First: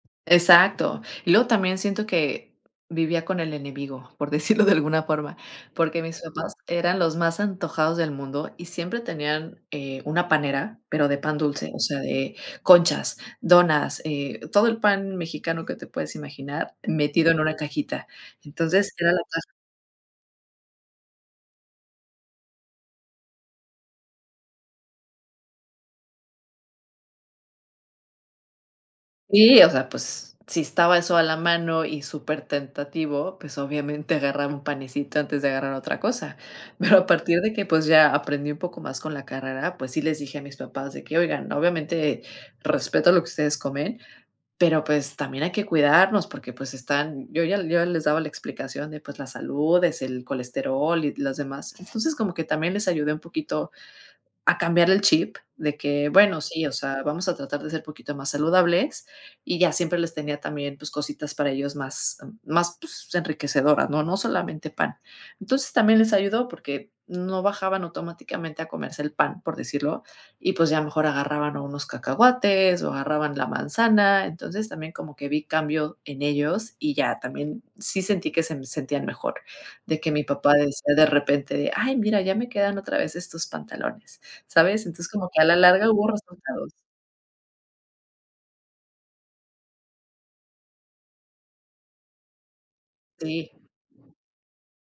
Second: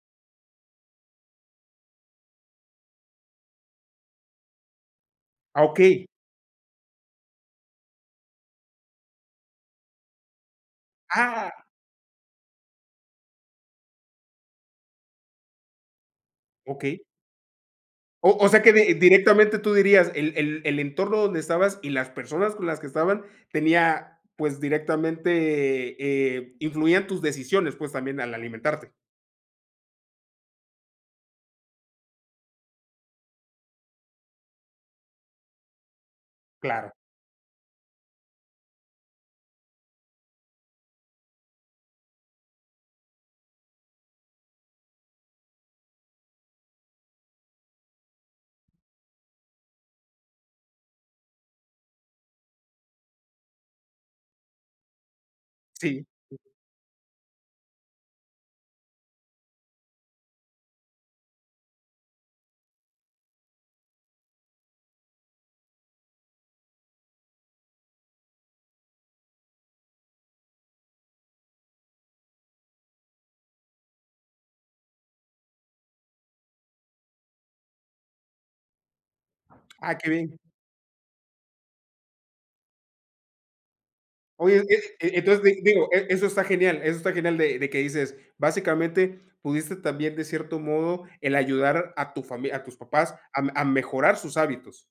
Exacto. Y luego también siento que vivía con el enemigo, por decirlo de alguna forma, Ah, porque okey. mis papás eran los más antojados del mundo, y siempre tenían, eh, una panera pero de pan Ah. dulce, o sea, de conchas, donas, eh, todo el pan mexicano que te puedes imaginar Okey. metido en una cajita. O o sea que Entonces, di era la ta directamente tú dirías, el el el entorno donde estabas y las personas con las que estaban tenía, pues, directamente, eh, influían tus decisiones, pues, también al alimentarte. Sí, o sea, pues, si estaba eso a la mano y supertentativo, pues, obviamente agarraba 1 panecito antes de agarrar otra cosa. Claro. Pero a partir de que, pues, ya aprendí un poco más con la carrera, pues sí les dije a mis papás de que: "Oigan, obviamente respeto lo que ustedes comen, pero, pues, también hay que cuidarnos porque, pues, están", yo ya yo les daba la explicación de, pues, la salud, es el colesterol y los demás. Entonces, como que también les ayudé un poquito a cambiar el chip de Sí. que, bueno, sí, o sea, vamos a tratar de ser poquito más saludables, y ya siempre les tenía también, pues, cositas para ellos más más, pues, enriquecedoras, ¿no? No solamente pan. Entonces, también les ayudó porque no bajaban automáticamente a comerse el pan, por decirlo, y, pues, ya mejor agarraban o unos cacahuates, o agarraban la manzana. Entonces, también como que vi cambio en ellos y ya, también, sí sentí que sem sentían mejor, Ah, de qué que mi bien. papá decía de repente de: "Ay, mira, ya me quedan otra vez estos pantalones", Oye, ¿sabes? e Entonces, e como que entonces, a la di digo, larga hubo e eso está resultados. genial eso está genial, de de que dices, básicamente, pudiste también, de cierto modo, el ayudar a tu famili a tus papás a Sí. a mejorar sus hábitos.